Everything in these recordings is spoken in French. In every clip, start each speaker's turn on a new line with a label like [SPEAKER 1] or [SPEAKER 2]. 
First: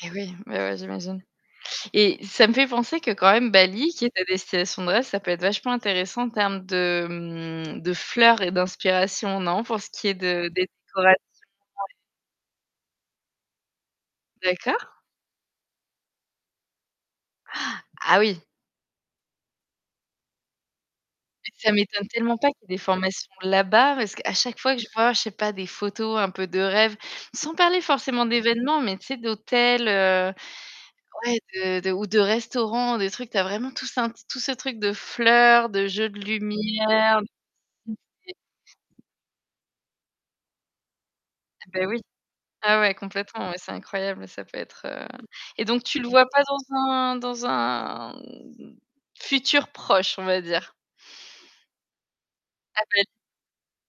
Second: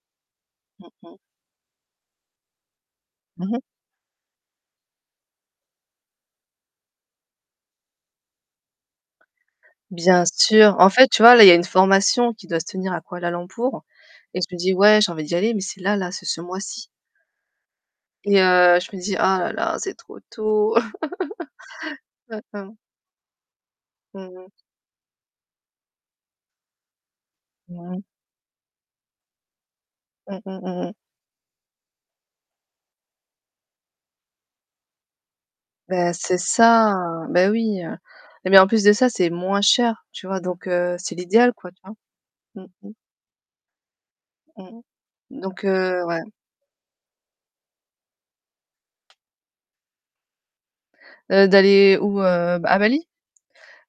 [SPEAKER 1] Eh oui, oui, oui,
[SPEAKER 2] Mmh, mmh.
[SPEAKER 1] j'imagine. Et ça me fait penser que quand
[SPEAKER 2] Mmh
[SPEAKER 1] même
[SPEAKER 2] mh.
[SPEAKER 1] Bali qui est ta destination de rêve, ça peut être vachement intéressant en termes de, hem, de fleurs et d'inspiration, non? Pour ce qui est
[SPEAKER 2] Bien
[SPEAKER 1] de des
[SPEAKER 2] sûr. En
[SPEAKER 1] décorations
[SPEAKER 2] fait, tu vois, là, il y a une
[SPEAKER 1] [unintelligible]
[SPEAKER 2] formation qui doit se tenir à Kuala Lumpur et je me dis:
[SPEAKER 1] D'accord.
[SPEAKER 2] «Ouais, j'ai envie d'y aller», mais c'est là, là, c'est ce mois-ci.
[SPEAKER 1] Ah
[SPEAKER 2] Et
[SPEAKER 1] oui.
[SPEAKER 2] heu, je me dis: «Oh là là c'est trop tôt».
[SPEAKER 1] Ça m'étonne tellement pas qu'il y ait
[SPEAKER 2] [unintelligible]
[SPEAKER 1] des formations là-bas, parce
[SPEAKER 2] Mmh
[SPEAKER 1] qu'à
[SPEAKER 2] mh.
[SPEAKER 1] chaque fois que je vois, je sais pas, des photos un peu de rêve, sans parler
[SPEAKER 2] Ouais
[SPEAKER 1] forcément d'événements, mais tu sais d'hôtels, heu
[SPEAKER 2] Mmh, mmh, mmh, mmh.
[SPEAKER 1] ouais, de de ou de restaurants, des trucs, tu as vraiment tout sim tout ce truc de fleurs, de jeux
[SPEAKER 2] Ben,
[SPEAKER 1] de
[SPEAKER 2] c'est ça,
[SPEAKER 1] lumière,
[SPEAKER 2] ben oui. Eh beh en plus de
[SPEAKER 1] [unintelligible]
[SPEAKER 2] ça, c'est moins cher, tu vois, donc heu, c'est l'idéal quoi, tu
[SPEAKER 1] Bah
[SPEAKER 2] vois?
[SPEAKER 1] oui.
[SPEAKER 2] Mmh,
[SPEAKER 1] Ah
[SPEAKER 2] mmh.
[SPEAKER 1] ouais, complètement, ouais, c'est incroyable, ça peut
[SPEAKER 2] Mmh.
[SPEAKER 1] être, heu
[SPEAKER 2] Donc,
[SPEAKER 1] et donc tu
[SPEAKER 2] heu,
[SPEAKER 1] le
[SPEAKER 2] ouais.
[SPEAKER 1] vois pas dans un dans un, mmh, futur proche, on va dire?
[SPEAKER 2] Heu, d'aller où, heu? À Bali?
[SPEAKER 1] [unintelligible]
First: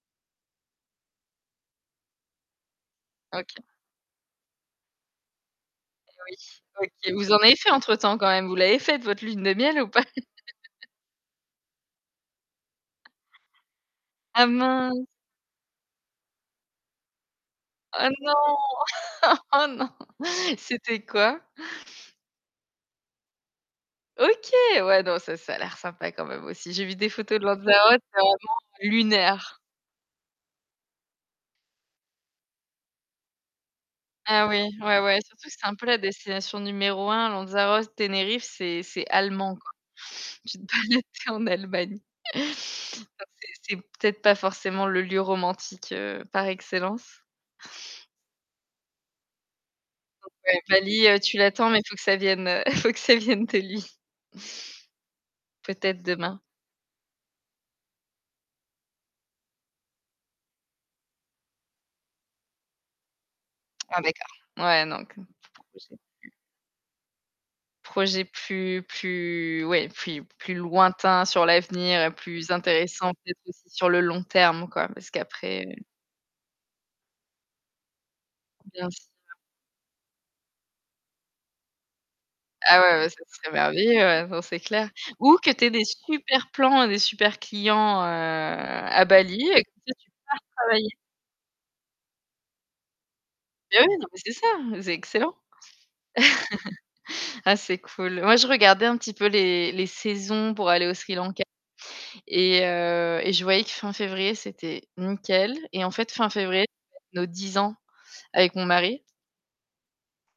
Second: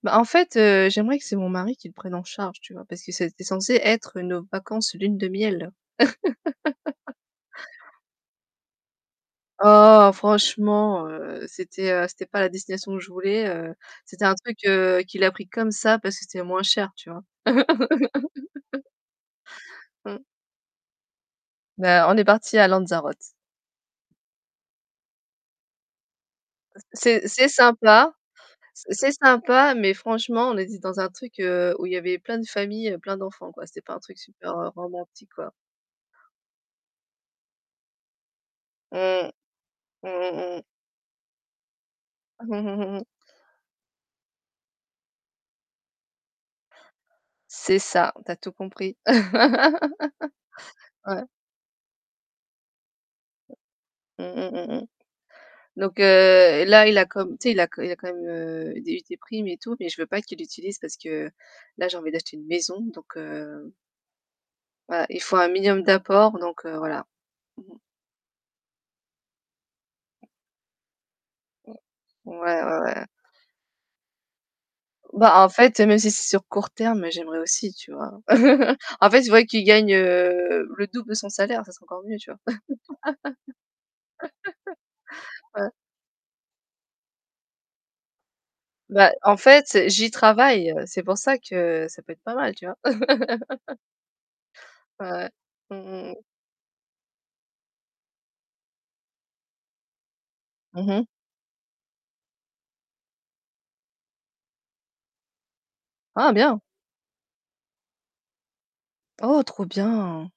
[SPEAKER 2] Bah, en fait, heu, j'aimerais que c'est mon mari qui le prenne en charge, tu vois? Parce que c'était
[SPEAKER 1] OK.
[SPEAKER 2] censé être nos vacances lune de miel.
[SPEAKER 1] Eh oui. OK. Vous en avez fait entre temps quand même? Vous l'avez faite votre lune de miel ou pas?
[SPEAKER 2] Oh, franchement, heu, c'était, heu c'était pas la destination que je voulais. Heu, c'était un
[SPEAKER 1] Ah,
[SPEAKER 2] truc, heu,
[SPEAKER 1] mince!
[SPEAKER 2] qu'il a pris comme ça parce que c'était moins cher.
[SPEAKER 1] Oh non! Oh, non!
[SPEAKER 2] Mmh.
[SPEAKER 1] C'était quoi?
[SPEAKER 2] Bah, on est partis à Lanzarote.
[SPEAKER 1] OK! Ouais donc ça ça a l'air sympa quand même aussi.
[SPEAKER 2] [unintelligible]
[SPEAKER 1] J'ai vu des
[SPEAKER 2] C'est
[SPEAKER 1] photos de
[SPEAKER 2] c'est
[SPEAKER 1] Lanzarote
[SPEAKER 2] sympa,
[SPEAKER 1] c'est vraiment
[SPEAKER 2] c'est
[SPEAKER 1] lunaire.
[SPEAKER 2] sympa, mais franchement on était dans un truc, heu, où il y avait de familles, plein d'enfants, quoi. C'était pas un truc
[SPEAKER 1] Ah
[SPEAKER 2] super
[SPEAKER 1] oui, ouais, ouais,
[SPEAKER 2] romantique,
[SPEAKER 1] surtout que
[SPEAKER 2] quoi.
[SPEAKER 1] c'est un peu la destination numéro 1, Lanzarote, Tenerife, c'est c'est
[SPEAKER 2] Mmh.
[SPEAKER 1] allemand, quoi.
[SPEAKER 2] Mmh mh,
[SPEAKER 1] Je
[SPEAKER 2] mmh.
[SPEAKER 1] n'ai pas été en Allemagne.
[SPEAKER 2] Mmh mh, mmh.
[SPEAKER 1] Enfin, c'est c'est peut-être pas forcément le lieu romantique, heu, par excellence.
[SPEAKER 2] C'est ça, tu as tout compris.
[SPEAKER 1] Oh ouais, Bali, heu,
[SPEAKER 2] Ouais.
[SPEAKER 1] tu l'attends, mais faut que ça vienne, heu, il faut que ça vienne
[SPEAKER 2] Mmh,
[SPEAKER 1] de lui.
[SPEAKER 2] mmh, mmh, mmh. Donc
[SPEAKER 1] Peut-être demain.
[SPEAKER 2] heu, là, il a comme tu sais, il a co il a quand même, heu, eu des des primes et tout, mais je veux pas qu'il l'utilise parce que là j'ai envie d'acheter une maison, donc heu
[SPEAKER 1] Ah d'accord. Ouais,
[SPEAKER 2] Voilà,
[SPEAKER 1] donc
[SPEAKER 2] il faut un minimum
[SPEAKER 1] [unintelligible]
[SPEAKER 2] d'apport, donc heu, voilà. Mmh mh.
[SPEAKER 1] Projet plus plus ouais, puis plus plus lointain sur l'avenir et plus
[SPEAKER 2] Ouais, ouais, ouais.
[SPEAKER 1] intéressant peut-être aussi sur le long terme quoi, parce
[SPEAKER 2] Bah, en
[SPEAKER 1] qu'après
[SPEAKER 2] fait, même si c'est sur court terme, j'aimerais aussi, tu vois.
[SPEAKER 1] Bien sûr.
[SPEAKER 2] En fait, J'aimerais qu'il gagne le double de son salaire, ça serait encore mieux, tu vois?
[SPEAKER 1] Ah ouais, ouais, ça serait merveilleux, ouais enfin, c'est clair. Ou que tu aies
[SPEAKER 2] Ouais.
[SPEAKER 1] des super plans et des super clients, heu, à
[SPEAKER 2] Bah, en
[SPEAKER 1] Bali et comme
[SPEAKER 2] fait,
[SPEAKER 1] ça tu
[SPEAKER 2] j'y
[SPEAKER 1] pars
[SPEAKER 2] travaille,
[SPEAKER 1] travailler.
[SPEAKER 2] c'est pour ça que ça peut être pas mal, tu vois?
[SPEAKER 1] Eh oui, non mais c'est ça, c'est
[SPEAKER 2] Ouais.
[SPEAKER 1] excellent.
[SPEAKER 2] Mmh, mmh, mmh.
[SPEAKER 1] Ah, c'est cool. Moi je regardais un petit peu les les saisons pour aller
[SPEAKER 2] Mmh
[SPEAKER 1] au
[SPEAKER 2] mh.
[SPEAKER 1] Sri Lanka et heu, et je voyais que fin février c'était nickel. Et en fait fin
[SPEAKER 2] Ah bien!
[SPEAKER 1] février, c'est nos 10 ans avec mon mari.
[SPEAKER 2] Oh, trop bien!